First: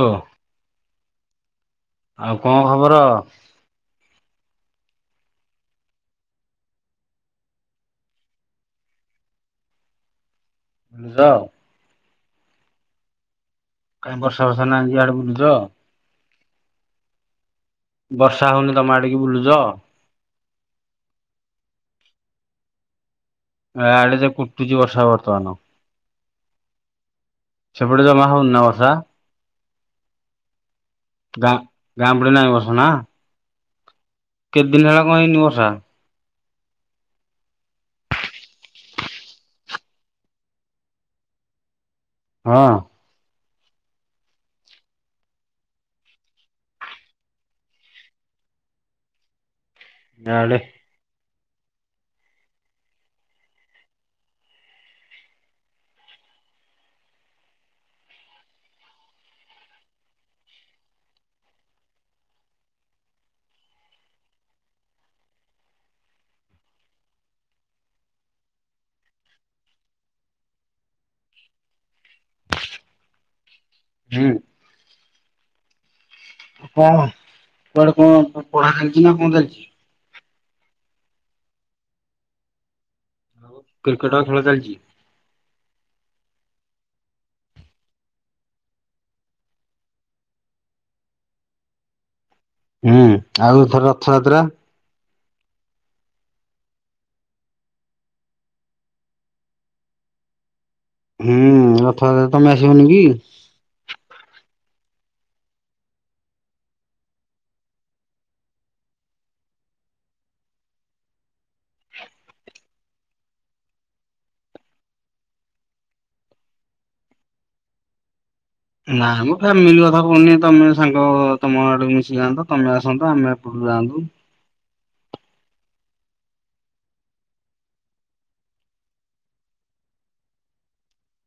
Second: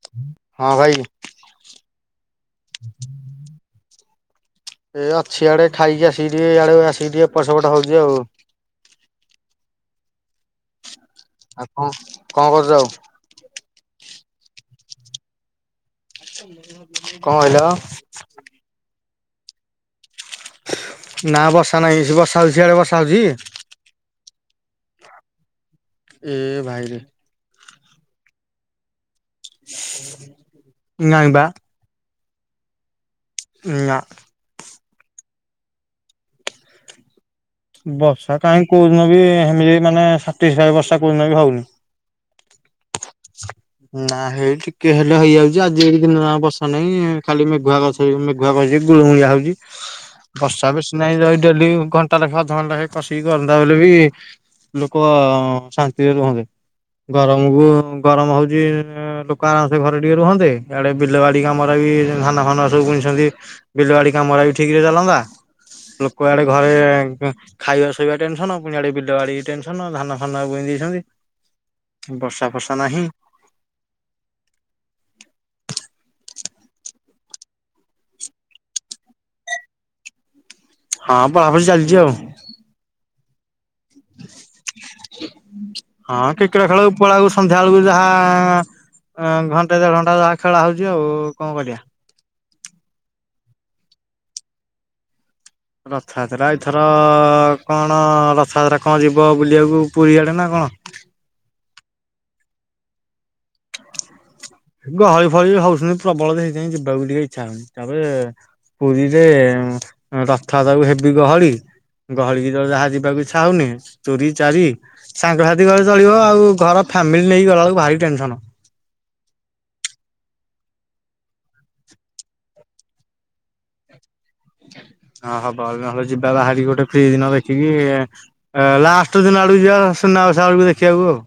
ଓ ହଁ ଭାଇ ଆଉ କଣ ଖବର? ଏ ଅଛି ଇଆଡେ ଖାଇକି ଆସିକି ଟିକେ ଆଡେ ଆସିକି ଟିକେ ଏପଟ ସେପଟ ହଉଛି ଆଉ। ବୁଝାଉ [unintelligible] ଆଉ କଣ କଣ କରୁଛ ଆଉ। କାଇଁ ବର୍ଷ ବର୍ଷା ନାଇ କି ଇଆଡେ ବୁଲୁଛ। କଣ କହିଲ? ବର୍ଷା ହଉନି ତମ ଆଡେ କି ବୁଲୁଛ? ନା ବର୍ଷା ନାହିଁ ସେ ବର୍ଷା ହେଉଛିି ସିଆଡ଼େ ବର୍ଷା ହେଉଛି? ଆଡେ ଯେ କୁଟୁଛି ବର୍ଷା ବର୍ତ୍ତମାନ। ଏ ଭାଇରେ ସେପଟେ ଜମା ହଉନି ନା ବର୍ଷା? ନାଇଁ ବା ଗାଁ ଗାଁ ପଟେ ନାଇ ବର୍ଷା ନା। ନାଁ। କେତେ ଦିନ ହେଲା କଣ ହେଇନି ବର୍ଷା? ବର୍ଷା କାଇଁ କୋଉଦିନ ବି ସେମିତି ମାନେ ଷାଟିସଫାଏ ବର୍ଷା କୋଉଦିନ ବି ହଉନି? ହଁ। ନାଁ ହେଇ ଟିକେ ହେଲେ ହେଇଯାଉଛି ଆଜି ଏଠି ଦିନ ଜାଗା ବର୍ଷା ନାହିଁ ଖାଲି ମେଘୁଆ ଅଛି। ସେ ମେଘୁଆ କରିଛି ଗୁଳଗୁଳିଆ ହଉଛି ଇଆଡେ ବର୍ଷା ବେଶୀ ନାଇଁ ରହି ଡେଲି ଘଣ୍ଟା ଲେଖେ ଅଧଘଣ୍ଟା ଲେଖେ କସିକି ହନ୍ତା ବୋଲି ବି ଲୋକ ଶାନ୍ତିରେ ରୁହନ୍ତେ ଗରମକୁ ଗରମ ହଉ ଲୋକ ଆରାମସେ ଘରେ ଟିକେ ରୁହନ୍ତେ ଇଆଡେ ବିଲ ବାଡି କାମରେ ବି ଧାନ ଫାନ ସବୁ ବୁଣିଛନ୍ତି ବିଲ ବାଡି କାମଗୁଡା ବି ଠିକରେ ଚାଲନ୍ତା ଲୋକ ଆଡେ ଘରେ ଖାଇବା ଶୋଇବା ଟେନସନ ପୁଣି ଇଆଡେ ବିଲ ଆଡେ଼ ଟେନସନ ଧାନ ଫାନ ବୁଣି ଦେଇଛନ୍ତି। ବର୍ଷା ଫର୍ଷା ନାହିଁ। ହୁଁ। କଣ କୁଆଡେ କଣ ପଢା ଚାଲିଛି ନା କଣ ଚାଲିଛି? ହଁ ପଢ଼ାପଢି ଚାଲିଛି ଆଉ କ୍ରିକେଟ ଆ ଖେଳ ଚାଲିଛି ହଁ କ୍ରିକେଟ ଖେଳ ଉପରଆଳକୁ ସନ୍ଧ୍ୟା ବେଳକୁ ଯାହା ଅ ଘଣ୍ଟେ ଦେଢ ଘଣ୍ଟା ଯାହା ଖେଳ ହଉଛି ଆଉ କଣ କରିବା? ହୁଁ ଆଉ ଏଥର ରଥଯାତ୍ରା। ରଥଯାତ୍ରା ଏଥର କଣ ରଥଯାତ୍ରା କଣ ଯିବ ବୁଲିବାକୁ ପୁରୀଆଡ଼େ ନା କଣ? ହୁଁ ରଥଯାତ୍ରାରେ ତମେ ଆସିବନି କି? ଗହଳି ଫହଳି ହଉଛନ୍ତିି ପ୍ରବଳ ତ ହେଇଥି ପାଇଁ ଯିବାକୁ ଟିକେ ଇଚ୍ଛା ହଉନି ତାପରେ ପୁରୀରେ ରଥଯାତ୍ରାକୁ ହେବି ଗହଳି ଗହଳିକୁ ଯାହା ଯିବାକୁ ଇଚ୍ଛା ହଉନି ଚୋରି ଚାରି ସାଙ୍ଗସାଥି ଗଲେ ଚଳିବ ଆଉ ଘର ଫ୍ୟାମିଲି ନେଇକି ଗଲାବେଳକୁ ଭାରି ଟେନସନ। ନାଇଁ ମୁଁ ଫ୍ୟାମିଲି କଥା କହୁନି ତମେ ସାଙ୍ଗ ତମ ଆଡୁ ମିଶି ଯାଆନ୍ତ ତମେ ଆସନ୍ତ ଆମେ ଏପଟୁ ଯାଆନ୍ତୁ। ହଁ ହବ ବୋଲେ ନହେଲେ ଯିବା ବାହାରିକି ଗୋଟେ ଫ୍ରୀ ଦିନ ଦେଖିକି ଲାଷ୍ଟ ଦିନ ଆଡକୁ ଯିବା ସୁନା ବେଶ ବେଳକୁ ଦେଖିବାକୁ ଆଉ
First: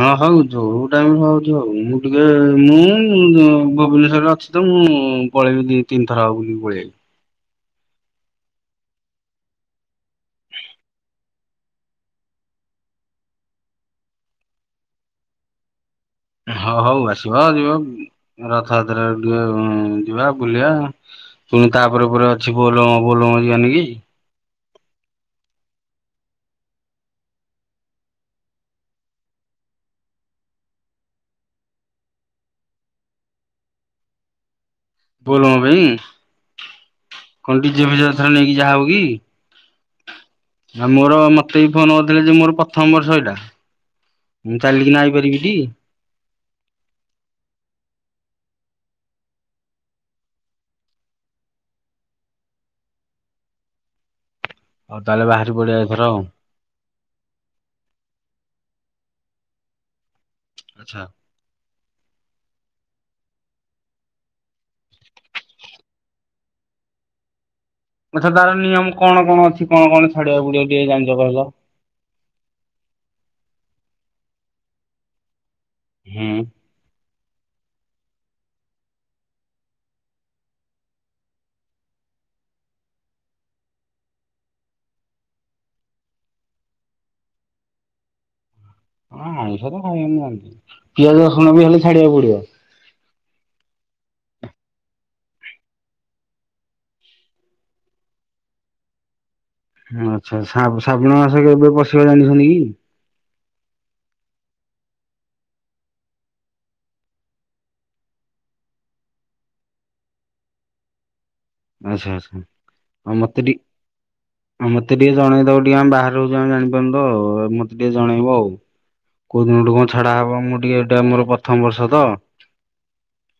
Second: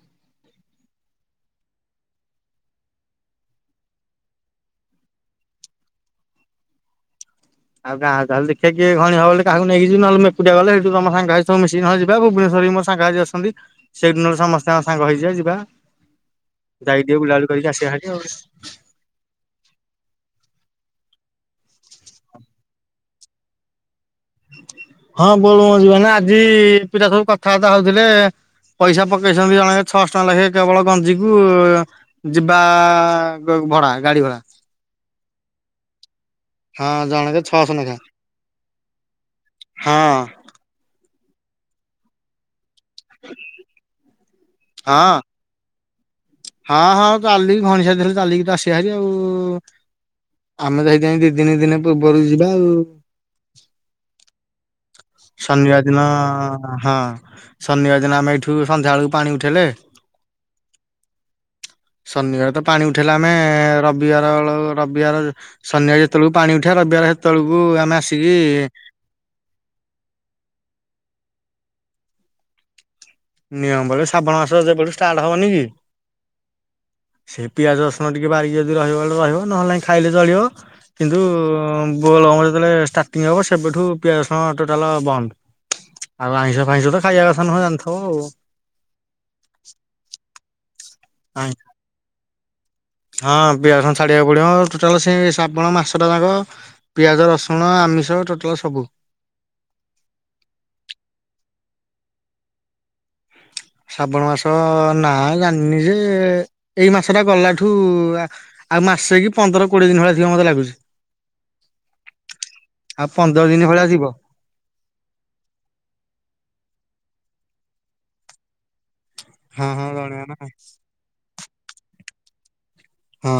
ହଁ ହଉ ଯୋଉ ଟାଇମ ହଉଛି ହଉ ମୁଁ ଟିକେ ମୁଁ ଭୁବନେଶ୍ଵରରେ ଅଛି ତ ମୁଁ ପଳେଇ ଦି ତିନିଥର ବୁଲିକି ପଳେଇଆଇବି। ଆଉ ଗାଁ ତାହାଲେ ଦେଖିବା କିିଏ ହବ ବୋଲି କାହାକୁ ନେଇକି ଯିବି ନହଲେ ମୁଁ ଏକୁଟିଆ ଗଲେ ତମ ସାଙ୍ଗ ସାଥୀ ମିଶିକି ନହେଲେ ଯିବା ଭୁବନେଶ୍ୱରରେ ମୋର ସାଙ୍ଗସାଥୀ ଅଛନ୍ତି ସେଇଠୁ ନହେଲେ ସମସ୍ତେ ସାଙ୍ଗ ହେଇଯାଇ ଯିବା ହଁ ଯାଇକି ହଉ ଟିକେ ଆସିବା ବୁଲାବୁଲି କରିକି ଯିବ ଆସିବା ହାରି ଆଉ। ରଥଯାତ୍ରା ଟିକେ ଯିବା ବୁଲିବା। ପୁଣି ତାପରେ ପରେ ଅଛି ବୋଲବମ ବୋଲମ ଯିବାନି କି? ହଁ ବୋଲବମ୍ ଯିବାନା ଆଜି ପିଲା ସବୁ କଥାବାର୍ତ୍ତା ହଉଥିଲେ। ପଇସା ପକେଇଛନ୍ତି ଜଣେକା ଛଅଶ ଟଙ୍କା ଲେଖେ କେବଳ ଗଞ୍ଜିକୁ ଯିବା ଭଡା ଗାଡି ଭଡା ବୋଲବମ୍ ପାଇଁ। ହଁ ଜଣକେ କଣ ଛଅଶହ ଡିଜେ ନେଖା ଏଥର ନେଇକି ଯାହା ହବ କି? ହଁ ଆ ମୋର ମତେ ବି ଫୋନ କରିଥିଲେ ଯେ ମୋର କ ପ୍ରଥମ ବର୍ଷ ଏଇଟା ମୁଁ ଚାଲିକିନା ହଁ ଆଇ ପାରିବିଟି? ହଁ ହଁ ଚାଲିକି ଘଣିଷା ସାଥିରେ ଚାଲିକି ତ ଆସିବା ହାରି ଆଉ ଆମେ ସେଇଥିପାଇଁ ଦି ତିନି ଦିନ ପୂର୍ବରୁ ଯିବା ଆଉ ହଉ ତାହେଲେ ବାହାରି ପଡିବା ଶନିବାର ଏଥର ଦିନ ଆଉ ହଁ ଶନିବାର ଦିନ ଆମେ ଏଇଠୁ ସନ୍ଧ୍ୟା ବେଳକୁ ପାଣି ଉଠେଇଲେ ଆଚ୍ଛା। ଶନିବାର ତ ପାଣି ଉଠେଇଲା ଆମେ ରବିବାର ରବିବାର ଶନିବାର ଯେତେବେଳକୁ ପାଣି ଉଠେଇବା ରବିବାର ହେତେବେଳକୁ ଆମେ ଆ ଆଚ୍ଛା ତାର ନିୟମ କଣ କଣ ଅଛି କଣ କଣ ଛାଡିବାକୁ ପଡିବ କିଏ ଜାଣିଛ କହିଲ? ନିୟମ ବୋଲେ ଶ୍ରାବଣ ମାସ ଯେବେଠୁ ଷ୍ଟାର୍ଟ ହବନି କି ହୁଁ। ସେ ପିଆଜ ରଶୁଣ ଟିକିଏ ବାରିକି ଯଦି ରହିବ ବୋଲେ ରହିବ ନହେଲେ ନାଇ ଖାଇଲେ ଚଳିବ। କିନ୍ତୁ ବୋଲବମ ଯେତେଳେ ଷ୍ଟାର୍ଟିଂ ହେବ ସେବେଠୁ ପିଆଜ ରଶୁଣ ଟୋଟାଲ ବନ୍ଦ। ଆଉ ଆଇଁଷ ଫାଇଁଷ ତ ଖାଇବା କଥା ନୁହେଁ ଜାଣିଥିବ ଆଉ ହ ଆଇଁଷ ତ ଖାଇ ବନି ମୁଁ ଜାଣିଛି। ପିଆଜ ଆଉ। ରସୁଣ ବି ହେଲେ ଛାଡିବାକୁ ପଡିବ? ହଁ ପିଆଜ ରଶୁଣ ଛାଡିବାକୁ ପଡିବ ଟୋଟାଲ ସେ ଶ୍ରାବଣ ମାସଟା ଯାଙ୍କ ପିଆଜ ରସୁଣ ଆମିଷ ଟୋଟାଲ ସବୁ। ଆଚ୍ଛା ଆଚ୍ଛା ସା ଶ୍ରାବଣ ମାସ କେବେ ପଶିବ ଜାଣିଛନ୍ତି କି? ଶ୍ରାବଣ ମାସ ନା ଜାଣିନି ଯେ ଏଇ ମାସ ଟା ଗଲା ଠୁ ଆ ଆଉ ମାସେ କି ପନ୍ଦର କୋଡିଏ ଦିନ ଭଳିଆ ଥିବା ମତେ ଲାଗୁଛି। ଆଚ୍ଛା ଆଚ୍ଛା ଆଉ ମତେ ପନ୍ଦର ଟିକେ ଦିନ ଭଳିଆ ଥିବ। ଆଉ ମତେ ଟିକେ ଜଣେଇଦବ ଟିକେ ଆମେ ବାହାରେ ରହୁଛୁ ଜାଣିପାରୁନୁ ତ ମତେ ଟିକେ ଜଣେଇବ ଆଉ। କୋଉ ହଁ ଦିନଠୁ କଣ ହଁ ଛାଡା ଗଣିବା ନା ହବ ମୁଁ ଟିକେ ଏଟା ମୋର ପ୍ରଥମ ବର୍ଷ ତ। ହଁ।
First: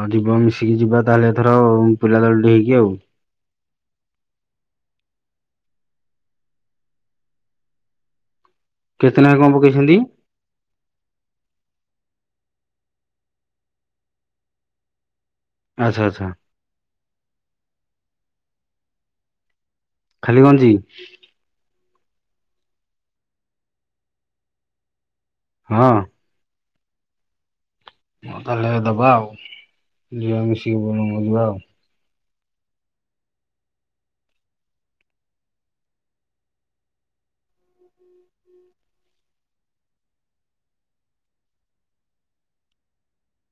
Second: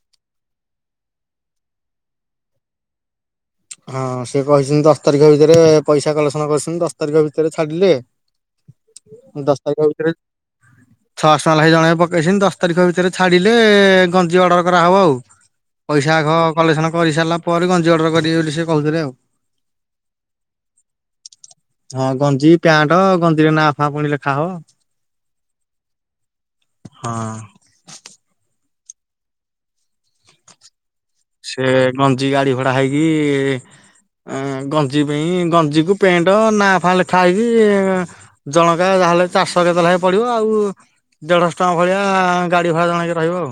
ଆଉ ଯିବା ମିଶିକି ଯିବା ତାହେଲେ ଏଥର ପିଲାଦଳ ଟେ ହେଇକି ଆଉ। ହଁ ସେ କହିଛନ୍ତି ଦଶ ତାରିଖ ଭିତରେ ପଇସା କଲେକ୍ସନ କରିଛନ୍ତି ଦଶ ତାରିଖ ଭିତରେ ଛାଡିଲେ କେତେ ଲେଖା କଣ ଦଶ ତାରିଖ ପକେଇଛନ୍ତି? ଭିତରେ ଛଅ ଶହ ଟଙ୍କା ଲାଖେ ଜଣ ପକେଇଛନ୍ତି ଦଶ ତାରିଖ ଭିତରେ ଛାଡିଲେ ଗଞ୍ଜି ଅର୍ଡର କରହେବ ଆଉ। ଆଚ୍ଛା ପଇସା ଆଚ୍ଛା ଆଘ କଲେକ୍ସନ କରିସାରିଲା ପରେ ଗଞ୍ଜି ଅର୍ଡର କର ବୋଲି ସେ କହୁଥିଲେ ଆଉ। ଖାଲିଗଞ୍ଜି? ହଁ ଗଞ୍ଜି ପ୍ୟାଣ୍ଟ ଗଞ୍ଜିରେ ନା ଫା ପୁଣି ଲେଖା ହବ। ହଁ। ହଁ। ହଁ ତାହେଲେ ଦବା ଆଉ ଯିବା ମିଶିକି ବୋଲବମ ଯିବା ଆଉ। ସେ ଗଞ୍ଜି ଗାଡି ଭଡା ହେଇକି ଗଞ୍ଜି ପେଇଁ ଗଞ୍ଜିକୁ ପେଣ୍ଟ ନା ଫା ଲେଖା ହେଇକି ଜଣକା ଯାହାହେଲେ ଚାରିଶହ କେତେ ଲେଖା ହେ ପଡିବ ଆଉ ଦେଢଶହ ଟଙ୍କା ଭଳିଆ ଗାଡି ଭଡ଼ା ଜଣେକେ ରହିବ ଆଉ।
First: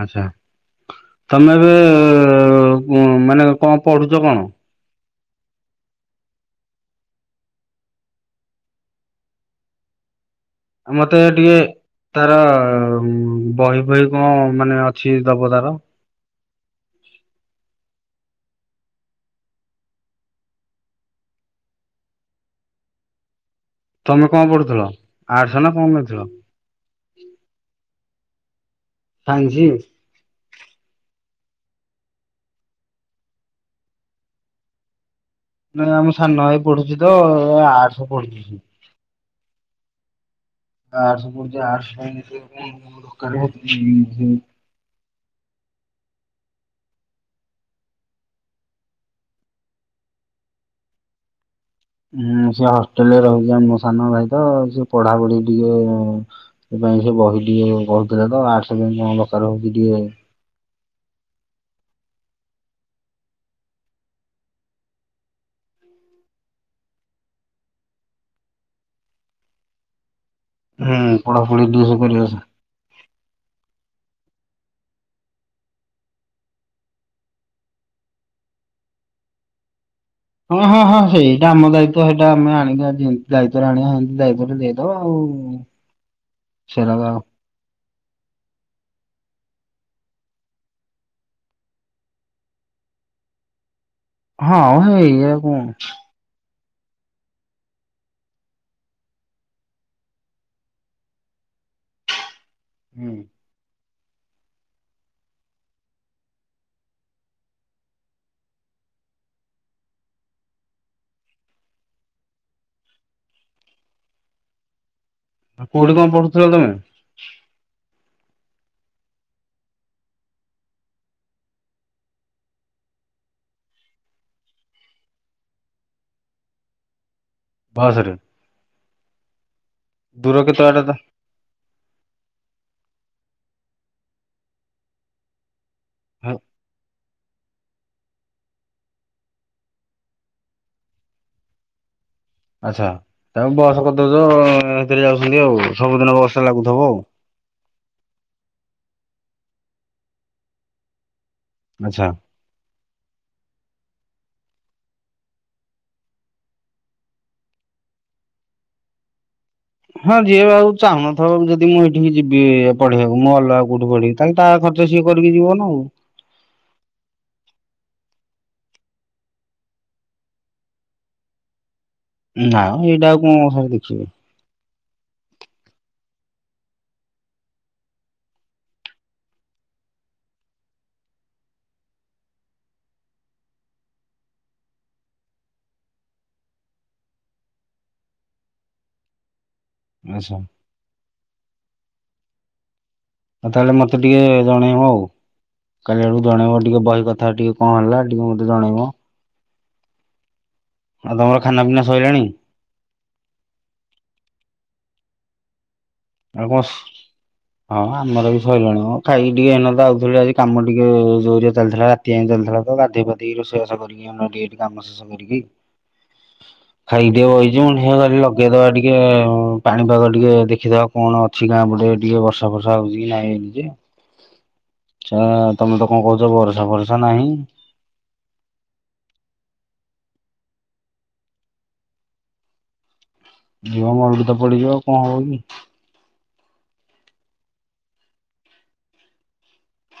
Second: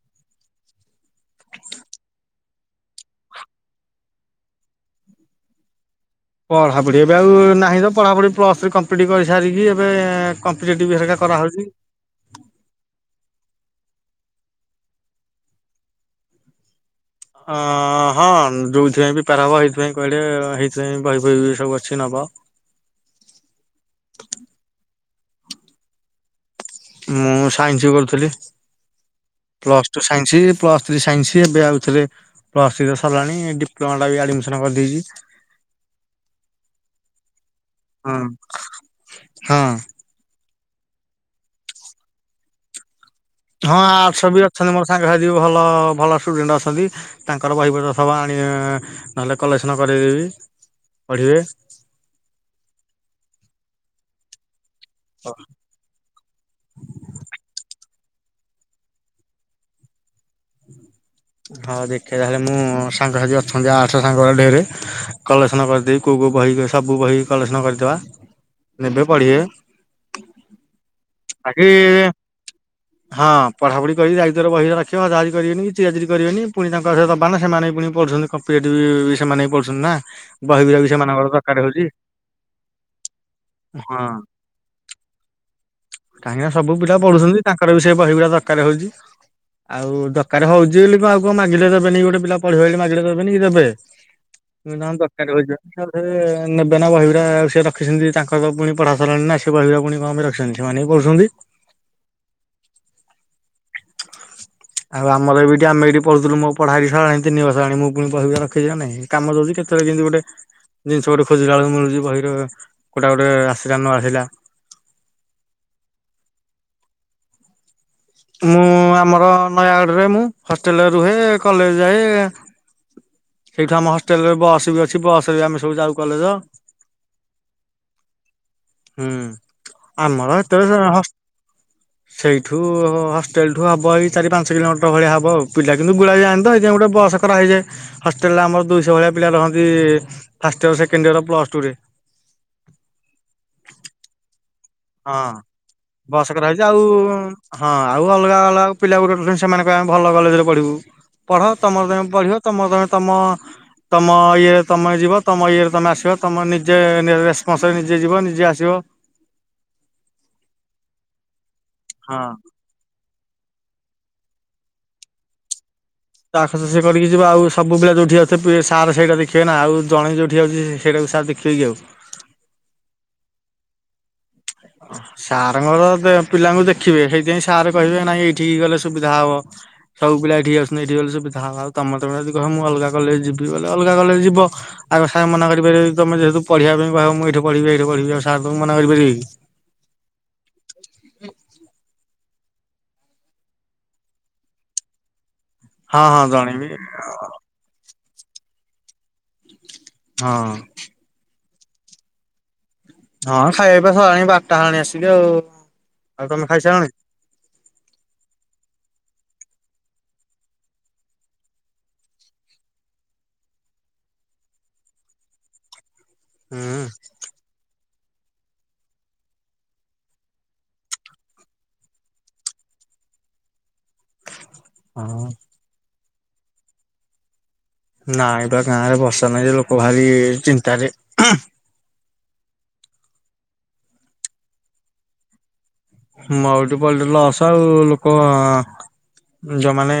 ଆଛା। ତମେ ଏବେ ମାନେ କଣ ପଢୁଛ କଣ? ପଢ଼ାପଢ଼ି ଏବେ ଆଉ ନାହିଁ ତ ପଢ଼ାପଢ଼ି ପ୍ଲସ୍ରୀ କମ୍ପ୍ଲିଟ୍ କରିସାରିକି ଏବେ କମ୍ପିଟେଟିଭ୍ ହେରିକା ମତେ ଟିକେ କରାହେଉଛି। ତାର ବହି ଫହି କଣ ମାନେ ଅଛି ଦବ ତାର ଅ ହଁ ଯୋଉଥିପାଇଁ ବି ପି ପାର ହବ ହେଇଥିପାଇଁ କହିଲେ ହେଇଥିପାଇଁ ବହି ଫହି ସବୁ ଅଛି ନବ। ତମେ କଣ ପଡୁଥିଲ ଆର୍ଟ୍ସ ନା କଣ ନେଇଥିଲ। ମୁଁ ସାଇନ୍ସି କରୁଥିଲି। ସାଇନ୍ସି। ତୁ ସାଇନ୍ସି ପ୍ଲସ ଥ୍ରୀ ସାଇନ୍ସି ଏବେ ଆଉଥରେ ପ୍ଲସ ଥ୍ରି ସରିଲାଣି ଡିପ୍ଲୋମା ଟା ବି ଆଡମିସନ କରିଦେଇଛି। ନାଇଁ ଆମ ସାନ ଭାଇ ପଢୁଛି ତ ଏ ଆର୍ଟ୍ସ ହଁ ପଢୁଛି। ହଁ। ଆର୍ଟ୍ସ ପଢୁଛି [unintelligible] ହଁ ଆର୍ଟସ ବି ଅଛନ୍ତି ମୋର ସାଙ୍ଗ ସାଥୀ ଭଲ ଭଲ ଷ୍ଟୁଡେଣ୍ଟ ଅଛନ୍ତି। ତାଙ୍କର ବହିପତ୍ର ସବ ଆଣି ନହେଲେ କଲେକ୍ସନ କରଇଦେବି ପଢିବେ। ହୁଁ ସେ ହଷ୍ଟେଲରେ ରହୁଛି ମୋ ସାନ ଭାଇ ତ ସେ ପଢାପଢି ଟିକେ ସେଥିପାଇ ସେ ବହି ଟିକେ କହୁଥିଲା ତ ଆର୍ଟ୍ସ ପାଇଁ କଣ ଦରକାର ହଉଛି ଟିକେ ହଁ ଦେଖିବା ତାହେଲେ ମୁଁ ସାଙ୍ଗସାଥି ଅଛନ୍ତି ଆର୍ଟ୍ସ ସାଙ୍ଗ ଢେରେ କଲେକ୍ସନ କରିଦେବି କୋଉ କୋଉ ବହି ସବୁ ବହି କଲେକ୍ସନ କରିଦେବା ନେବେ ପଢିବେ। ହୁଁ। ପଢାପଢି ବାକି ଟିକେ ସେ କରିବା ହଁ ପଢାପଢି କରିିକି ଦାୟିତ୍ୱରେ ବହିରା ରଖିବ। ହଜାହଜି କରିବେନି କି ଚିରାଚିରି କରିବେନି ପୁଣି ତାଙ୍କ ପାଖରେ ଦେବାନା ସେମାନେ ପୁଣି ପଢୁଛନ୍ତି କମ୍ପିଟେଟିଭ ସେମାନେ ବି ପଢୁଛନ୍ତି ନା ହଁ ହଁ ବହିଗୁରା ବି ହଁ ସେମାନଙ୍କର ସେଇଟା ଦରକାର ଆମ ହଉଛି ଦାୟିତ୍ୱ ସେଇଟା ଆମେ ଆଣିକି ଯେମତି ଦାୟିତ୍ଵରେ ଆଣିବା ହଁ ହେମିତି ଦାୟିତ୍ୱରେ ଦେଇ ତ ଆଉ। କାହିଁକିନା ସବୁ ସେରା ପିଲା ଆଉ ପଢୁଛନ୍ତି ତାଙ୍କର ବି ସେ ବହିିଗୁଡା ଦରକାର ହୋଉଛି। ଆଉ ଦରକାର ହୋଉଛି ବୋଲି ଆଉ କଣ ମାଗିଲେ ଦେବେନିକି ଗୋଟେ ପିଲା ପଢ଼ିବାକୁ ମାଗିଲେ ଦେବେନି କି ଦେବେ। ଉ ହଁ ତାଙ୍କ ହେଇ ଦରକାର ଆଉ କଣ ହୋଉଚି [unintelligible] ତାପରେ ନେବେନା ବହିିଗୁରା ଆଉ ସେ ରଖିଛନ୍ତି ତାଙ୍କର ପୁଣି ପଢା ସାରଲାଣି ନା ସେ ବହଗୁରା ପୁଣି କଣ ପାଇଁ ରଖିଛନ୍ତି। ସେମାନେ ହିଁ ପଢୁଛନ୍ତି। ହୁଁ। ଆଉ ଆମର ଏ ବିି ଏଇଠି ଆମେ ଏଇଠି ପଢୁଥିଲୁ ମୋ ପଢା ଏଇଠି ସରିଲାଣି ତିନି ବର୍ଷ ହେଲାଣି ମୁଁ ପୁଣି ବହିଗୁରା ରଖିଛି ନା ନାଇଁ। କାମ ଦୋଉଛି କେତେବେଳେ କେମିତି ଗୋଟେ ଜିନିଷ ଗୋଟେ ଖୋଜିଲା ବେଳକୁ ମିଳୁଛି ବହିର ଗୋଟା ଗୋଟେ ଆଶୀଲା ନ ଆସିଲା। ଆଉ କୋଉଠି କଣ ପଢୁଥିଲ ତମେ? ମୁଁ ଆମର ନୟାଗଡ଼ରେ ମୁଁ ହଷ୍ଟେଲରେ ରୁହେ କଲେଜ ଯାଏ ସେଇଠୁ ଆମ ହଷ୍ଟେଲରେ ବସ୍ ବି ଅଛି ବସ ରେ ବି ଆମେ ସବୁ ଯାଉ କଲେଜ। ବସରେ? ହୁଁ ଦୂର ଆମର କେତେ ବାଟ ହେତେବେଳେ ତ ହଷ୍ଟ ସେଇଠୁ ହଷ୍ଟେଲଠୁ ହବ ଏଇ ଚାରି ପାଞ୍ଚ କିଲୋମିଟର ଭଳିଆ ହବ ଆଉ। ପିଲା କିନ୍ତୁ ଗୁଡ଼ାଏ ଯାଆନ୍ତି ତ ହେଥିପାଇଁ ଗୋଟେ ବସ କରାହେଇଯାଏ। ହଷ୍ଟେଲ୍ରରେ ଆମର ଦୁଇଶହ ଭଳିଆ ପିଲା ରହନ୍ତି first year second year plus ଟୁରେ। ଆଚ୍ଛା ତା ବସ କରିଦୋଉଚ ସେଥିରେ ହଁ ଯାଉଛନ୍ତି ଆଉ ସବୁଦିନ ବସ୍ ବସ ଟା କରାହେଇଛି ଲାଗୁଥିବ ଆଉ। ହଁ ଆଉ ଅଲଗା ଅଲଗା ପିଲା ଗୋଟେ ଗୋଟେ ଅଛନ୍ତି ସେମାନେ କହିବେ ଆମେ ଭଲ କଲେଜରେ ପଢିବୁ ପଢ ତମର ତମେ ଆଚ୍ଛା। ପଢିବ। ତମର ତମେ ତମ। ତମ ଇଏରେ ତୁମେ ଯିବ ତମ ଇଏରେ ତମେ ଆସିବ ତୁମ ନିଜେ ରେସ୍ପନ୍ସରେ ନିଜେ ଯିବ ନିଜେ ଆସିବ। ହଁ ଯିଏ ଆଉ ଚାହୁଁନଥିବ ଯଦି ମୁଁ ଏଇଠିକି ହଁ ଯିବି ପଢେଇବାକୁ ମୁଁ ଅଲଗା କୋଉଠି ପ। ତାହେଲେ ତାହା ଖର୍ଚ ସିଏ କରିକି ଯିବ ନା ଆଉ। ଆଖ ଚାଷ କରିକି ଯିବ ଆଉ ସବୁ ପିଲା ଯୋଉଠି ଅଛନ୍ତି ସାର ସେଇଟା ଦେଖିବେ ନା ଆଉ ଜଣେ ଯୋଉଠି ଯାଉଚି ଆସେଇଟାକୁ ସ ଦେଖିବ ଠିକ୍ ଆଉ। ନାଁ ଏଇଟା ଆଉ କଣ ସରେ ଦେଖିବି? ହ ସାର ଙ୍କର ପିଲାଙ୍କୁ ଦେଖିବେ ସେଇଥିପାଇଁ ସାର୍ କହିବେ ନାଇଁ ଏଇଠିକି ଗଲେ ସୁବିଧା ହବ ସବୁପିଲା ଏଇଠିକ ଆସୁଛନ୍ତି ଏଠି ଗଲେ ସୁବିଧା ତମେ ଯଦି କହ ମୁଁ ଅଲଗା କଲେଜ ଯିବି ବୋଲେ ଅଲଗା କଲେଜ ଯିବ। ଆଉ ସାର୍ ମନା କରିପାରିବ ତମ ଯେହେତୁଢିବା ପାଇଁ କହିବ ମୁଁ ଏଠ ପଢିବି ଏଠି ପଢିବିଉ ସାର୍ ତେ ମେ କରିପାରିବି? ଆଛା। ହଁ। ଆଉ ତାହେଲେ ମତେ ଟିକେ ଜଣେଇବ ଆଉ କାଲି ହଁ ବେଳକୁ ହଁ ଜଣେଇବ ଜଣେଇବି ଟିକେ ବହି କଥା ଟିକେ କ ଣ ହେଲା ଟିକେ ମୋତେ ଜଣେଇବ। ହଁ। ଆଉ ତମର ଖାନା ପିନା ସଇଲାଣି? ହଁ ଖାଇବାପିଆ ସରିଲାଣି ବାରଟା ହେଲାଣି ଆସିଲି ଆଉ। ଆଉ ତମେ ଆଗସ ଖାଇସାରିଲଣି? ହଁ ଆମର ବି ସରିଲାଣି ମ ଖାଇକି ଟିକେ ଏନାତ ଆଉଥିଲି ଆଜି କାମ ଟିକେ ଜୋରିଆ ଚାଲିଥିଲା ରା କେଇ ଚାଲିଥିଲା ତ ଗାଧୋଇ ପାଧେଇକି ରୋଷେଇବାସ କରିକି ଆମର କାମ ଶେଷ କରିକି ହୁଁ ଖାଇକି ଟିକେ ବଇଛି। ମୁ କହିଲି ଏ କ ଲଗେଇଦବା ଟିକେ ପାଣିପାଗ ଟିକେ ଦେଖିଦବା। କଣ ଅଛି ଗାଁ ପଟେ ଟିକେ ବର୍ଷା ଫର୍ଷା ହଉଛି କି ନାଇଁ ହଁ [unintelligible] ତମେ ତ କଣ କହୁଛ ଭରସା ଭରସା ନାହିଁ। ନା ଏବେ ଗାଁ ରେ ବର୍ଷା ନାହିଁ ଯେ ଲୋକ ଭାରି ଚିନ୍ତାରେ। ଯିବା ମ ଅମୃତ ପଡିଯିବ ଆଉ କଣ ହବ କି? ମାଉଟି ପଡିଲୁ ଲସ ଆଉ ଲୋକ ଯୋଉମାନେ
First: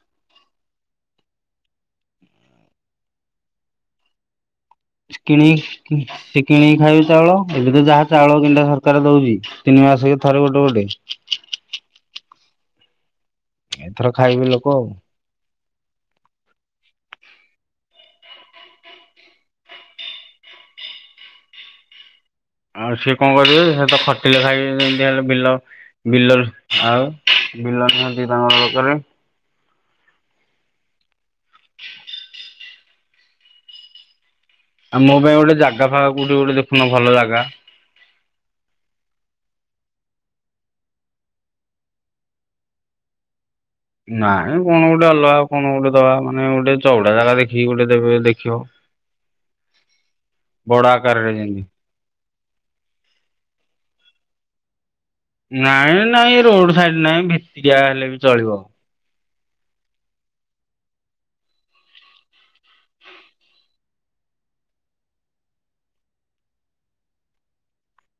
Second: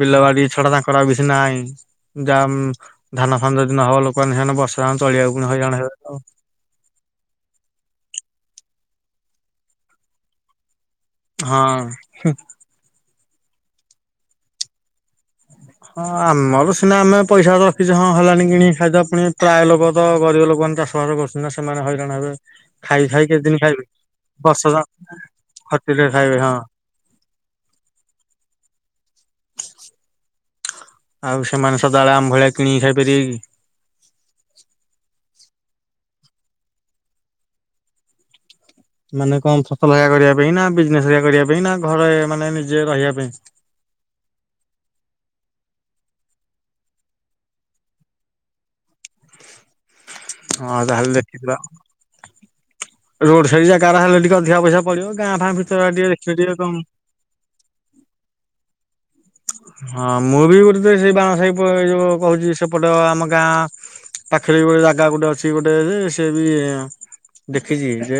ବିଲ ବାଡି ଛଡା ତାଙ୍କର ଆଉ ବେଶୀ ନହିଁ। ଯା ଧାନ ଫାନ ଯଦି ନହବ ଲୋକମାନେ ସେମାନେ ବର୍ଷା ହ ଚଳିବାକୁଣି ହଇରାଣ କିଣିକି ହେବେ ଆଉ। ସେ କିଣିକି ଖାଇବୁ ଚାଉଳ ଏବେ ତ ଯାହା ଚାଉଳ କିଣଟା ସରକାର ଦଉଛି ତିନି ମାସ ଥରେ ଗୋଟେ ଗୋଟେ। ହଁ। ଏଥର ଖାଇବି ଲୋକ ଆଉ। ହଁ ଆମର ସିନା ଆମେ ପଇସା ରଖିଛ ହଁ ହେଲାନି କିଣି ଖାଇଦବା ପୁଣି ପ୍ରାୟ ଲୋକ ତ ଗରିବ ଲୋକମାନେ ଚାଷବାସ କରୁ ନା ସେମାନେ ହଇରାଣ ହେବେ। ଆଉ ଖାଇ ସିଏ ଖାଇ କଣ କେତେ ଦିନ କରିବେ ଖାଇବେ ସେ ତ ଖଟିଲେ ବର୍ଷ ଯାକ ଖାଇମତି ହେଲେ ବିଲ ଖଟିଲେ ଖାଇବେ ବିଲରୁ ହଁ। ଆଉ। ବିଲରେ [unintelligible] ଦରକାରେ। ଆଉ ସେମାନେ ସଦାବେଳ ଆମ୍ଭ ଭଳିଆ କିଣିକି ଖାଇପାରିବେ କି? ଆଉ ମୋ ପାଇଁ ଗୋଟେ ଜାଗା ଫାଗା କୋଉଠି ଗୋଟେ ଦେଖୁନ ଭଲ ଜାଗା। ମାନେ କଣ ଫସଲ ହେଇା କରିବା ପାଇଁ ନା ବିଜନେସ ହେଇା କରିବା ପାଇଁ ନା ଘରେ ମାନେ ନିଜେ ରହିବା ପାଇଁ? ନାଇଁ କଣ ଗୋଟେ ଅଲଗା କଣ ଗୋଟେ ଦବା ମାନେ ଗୋଟେ ଚଉଡା ଜାଗା ଦେଖିକି ଗୋଟେ ଦେ ଦେଖିବ। ହଁ ବଡ ତାହାଲେ ଆକାରରେ ଦେଖିଜିବା। ଯେମିତି ରୋଡ ସାଇଜ ଯାଗା ରା ହେଲେ ଟିକେ ଅଧିକା ପଇସା। ପଳିବ ଗାଁ ଫା ନାଇଁ ନାଇଁ ରୋଡ ସାଇଡ ନାଇଁ ଭିତରଆ ହେଲେ ବି ଚଳିବ। ହଁ ମୁଁ ବି ଗୋଟେ ଥର ସେଇ ବାଣ ସାହି ଯୋଉ କହୁଛି ସେପଟେ ଆମ ଗାଁ ପାଖରେ ବି ଗୋଟେ ଜାଗା ଗୋଟେ ଅଛି ଗୋଟେ ସେ ବି ଦେଖିଛି ଯେ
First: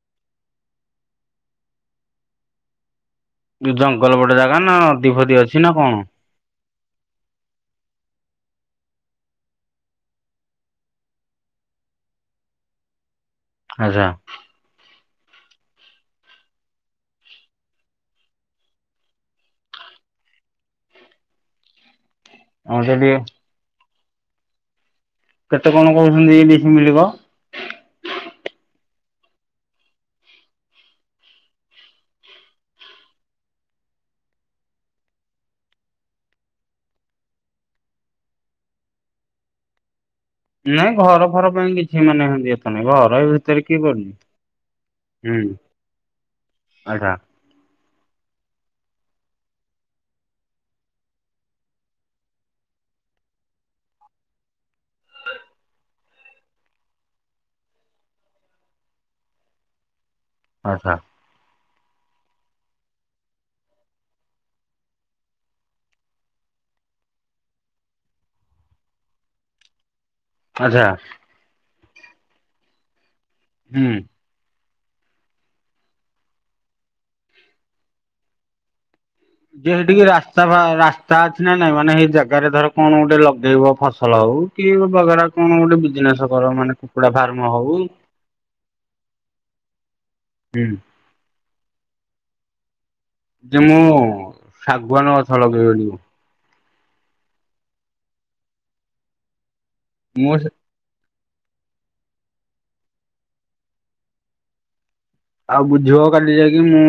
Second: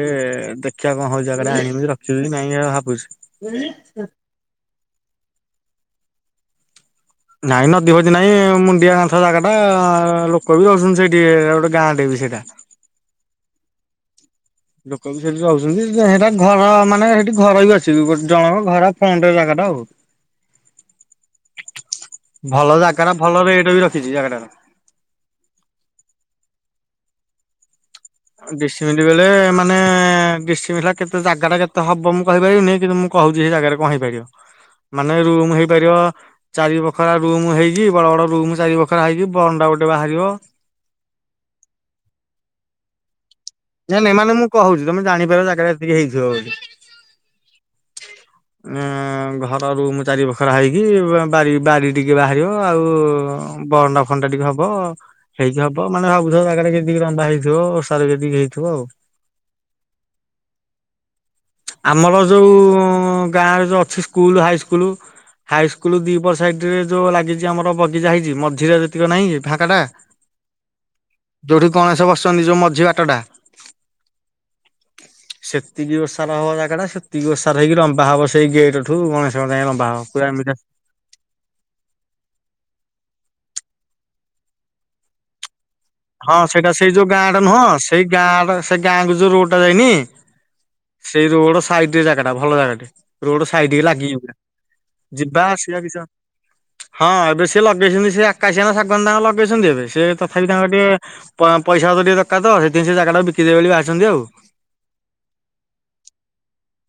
ଦେଖିବା କଣ ହଉ ଜାଗାଟା ଆଣି ରଖି ନାଇଁ ଭାବୁଛି। ଜଙ୍ଗଲ ଗୋଟେ ଜାଗା ନା ନଦୀ ଫଦୀ ଅଛି ନା କଣ? ନାଇଁ ନଦୀ ଫଦି ନାଇଁ ମୁଣ୍ଡିଆ ଅଂଶ ଜାଗା ଟା ଲୋକ ବି ରହୁଛନ୍ତି ସେଇଠି ଗୋଟେ ଗାଁ ଟେ ବି ସେଇଟା। ଆଚ୍ଛା। ଲୋକ ବି ସେଠି ରହୁଉଛନ୍ତି। ସେଟା ଘର ମାନେ ସେଠି ଘର ବି ଅଛି ଗୋଟେ ଜଣଙ୍କ ଘର ଫ୍ରଣ୍ଟ ଜାଗା ଟା ଆଉ। ଭଲ ଆଉ ଜାଗା ସେଠି ଟା ଭଲ ରେଟ ବି ରଖିଛି ଜାଗା ଟା ର। କେତେ କଣ କହୁଛନ୍ତି ଏଇ ନେଇ ମିଳିବ? ଡିସିମିଲି ବେଳେ ମାନେ ଡିସିମିଲି କେତେ ଜାଗା ଟା କେତେ ହବ ମୁଁ କହିପାରିବିନି କିୁନ୍ତୁ ମୁଁ କହୁଛି ସେ ଜାଗାରେ କଣ ହେଇପାରିବ ମାନେ ରୁମ ହେଇପାରିବ। ଚାରି ବଖରା ରୁମ ହେଇକି ବଡ ବଡ ରୁମ ଚାରି ବଖରା ହେଇକି ବରଣ୍ଡା ଗୋଟେ ବାହାରିବ। ନାଇଁ ଘର ଫର ପାଇଁ କିଛି ମାନେ ଏତି ଏତ ନାଇଁ ଘର ଏଇ ନା ନାଇଁ ମାନେ ମୁଁ କହୁଛି ତମେ ଜାଣିପାର ଜାଗା ଏତିକି ହେଇଥିବ ଆଚ୍ଛା ବୋଲି। ଘର ରୁମ ଚାରି ବଖରା ହେଇକି ବାରି ଟିକେ ବାହାରିବ ଆଉ ବରଣ୍ଡା ଫରଣ୍ଡା ଟିକେ ହବ ହେଇକି ହବ ମାନେ ଭାବୁଥିବ ଜାଗାରେ କେତିକି ରନ୍ଧା ହେଇଥିବ ଓସାରେ କେତିକି ହେଇଥିବ। ଥିବ ଆଉ। ଆଚ୍ଛା। ଆମର ଯୋଉ ଗାଁରେ ଯୋଉ ଅଛି ସ୍କୁଲ ହାଇ ସ୍କୁଲ। ହାଇସ୍କୁଲ ଦିପଟ ସାଇଡ ରେ ଯୋଉ ଲାଗିଛି ଆମର ବଗିଚା ହେଇଛି ମଝିରେ ଯେତିକି ନାହିଁ ଫାଙ୍କା ଟା ଆଚ୍ଛା। ଯେଉଁଠି ଗଣେଶ ବସିଛନ୍ତି ଯେଉଁ ମଝି ବାଟଟା। ହୁଁ। ସେତିକି ବର୍ଷ। ର ହବ ଜାଗା ସେତିକି ଓଷାର ହେଇକି ଲମ୍ବା ହବ ସେଇ ଗେଟ ଠୁ ଗଣେଶ ଦିଅ ସେଠିକି ରାସ୍ତା ରାସ୍ତାବା। ତା ଅଛି ନା ନାଇଁ ମାନେ ସେଇ ଜାଗାରେ ଧର କଣ ଗୋଟେ ଲଗେଇବ ଫସଲ ହଉ କି ବ ହଁ ସେଇଟା ସେଇ ଯୋଉ ଗାଁଟା ନୁହଁ ହଉ ସେଇ ଗାଁ ସେ ଗାଁ କ ଯୋଉ ରୋଡ ଟା ଯାଇନି। ହୁଁ। ସେଇ ରୋଡ଼ ସାଇଟ୍ ରେ ଜାଗାଟା ଭଲ ଜାଗାଟେ। ରୋଡ଼ ଯେ ମୁଁ ସାଇଟିକି ଲାଗିକି ପୁରା ଶାଗୁଆନ ଗଛ ଯିବା ଲଗେଇବି ଆସିବା ବୋଲି କିଛି ହଁ ଏବେ ସେ ଲଗେଇଛନ୍ତି ସିଏ ଆକାଶିଆ ନା ଶାଗୁଆନ ତାଙ୍କର ଲଗେଇଚନ୍ତି ଏବେ ସେ ମୁଁ ତଥାପି ତାଙ୍କ ଟେ ପ ପଇସାପତ୍ର ଟିକେ ଦରକାର୍ ତ ସେଥିପାଇଁ ସେ ଜାଗା ଟା ବିକି ଦେବେ ବୋଲି ବାହାରିଚନ୍ତି ଆଉ। ଆଉ ବୁଝିବ କାଲି ଯାଇକି ମୁଁ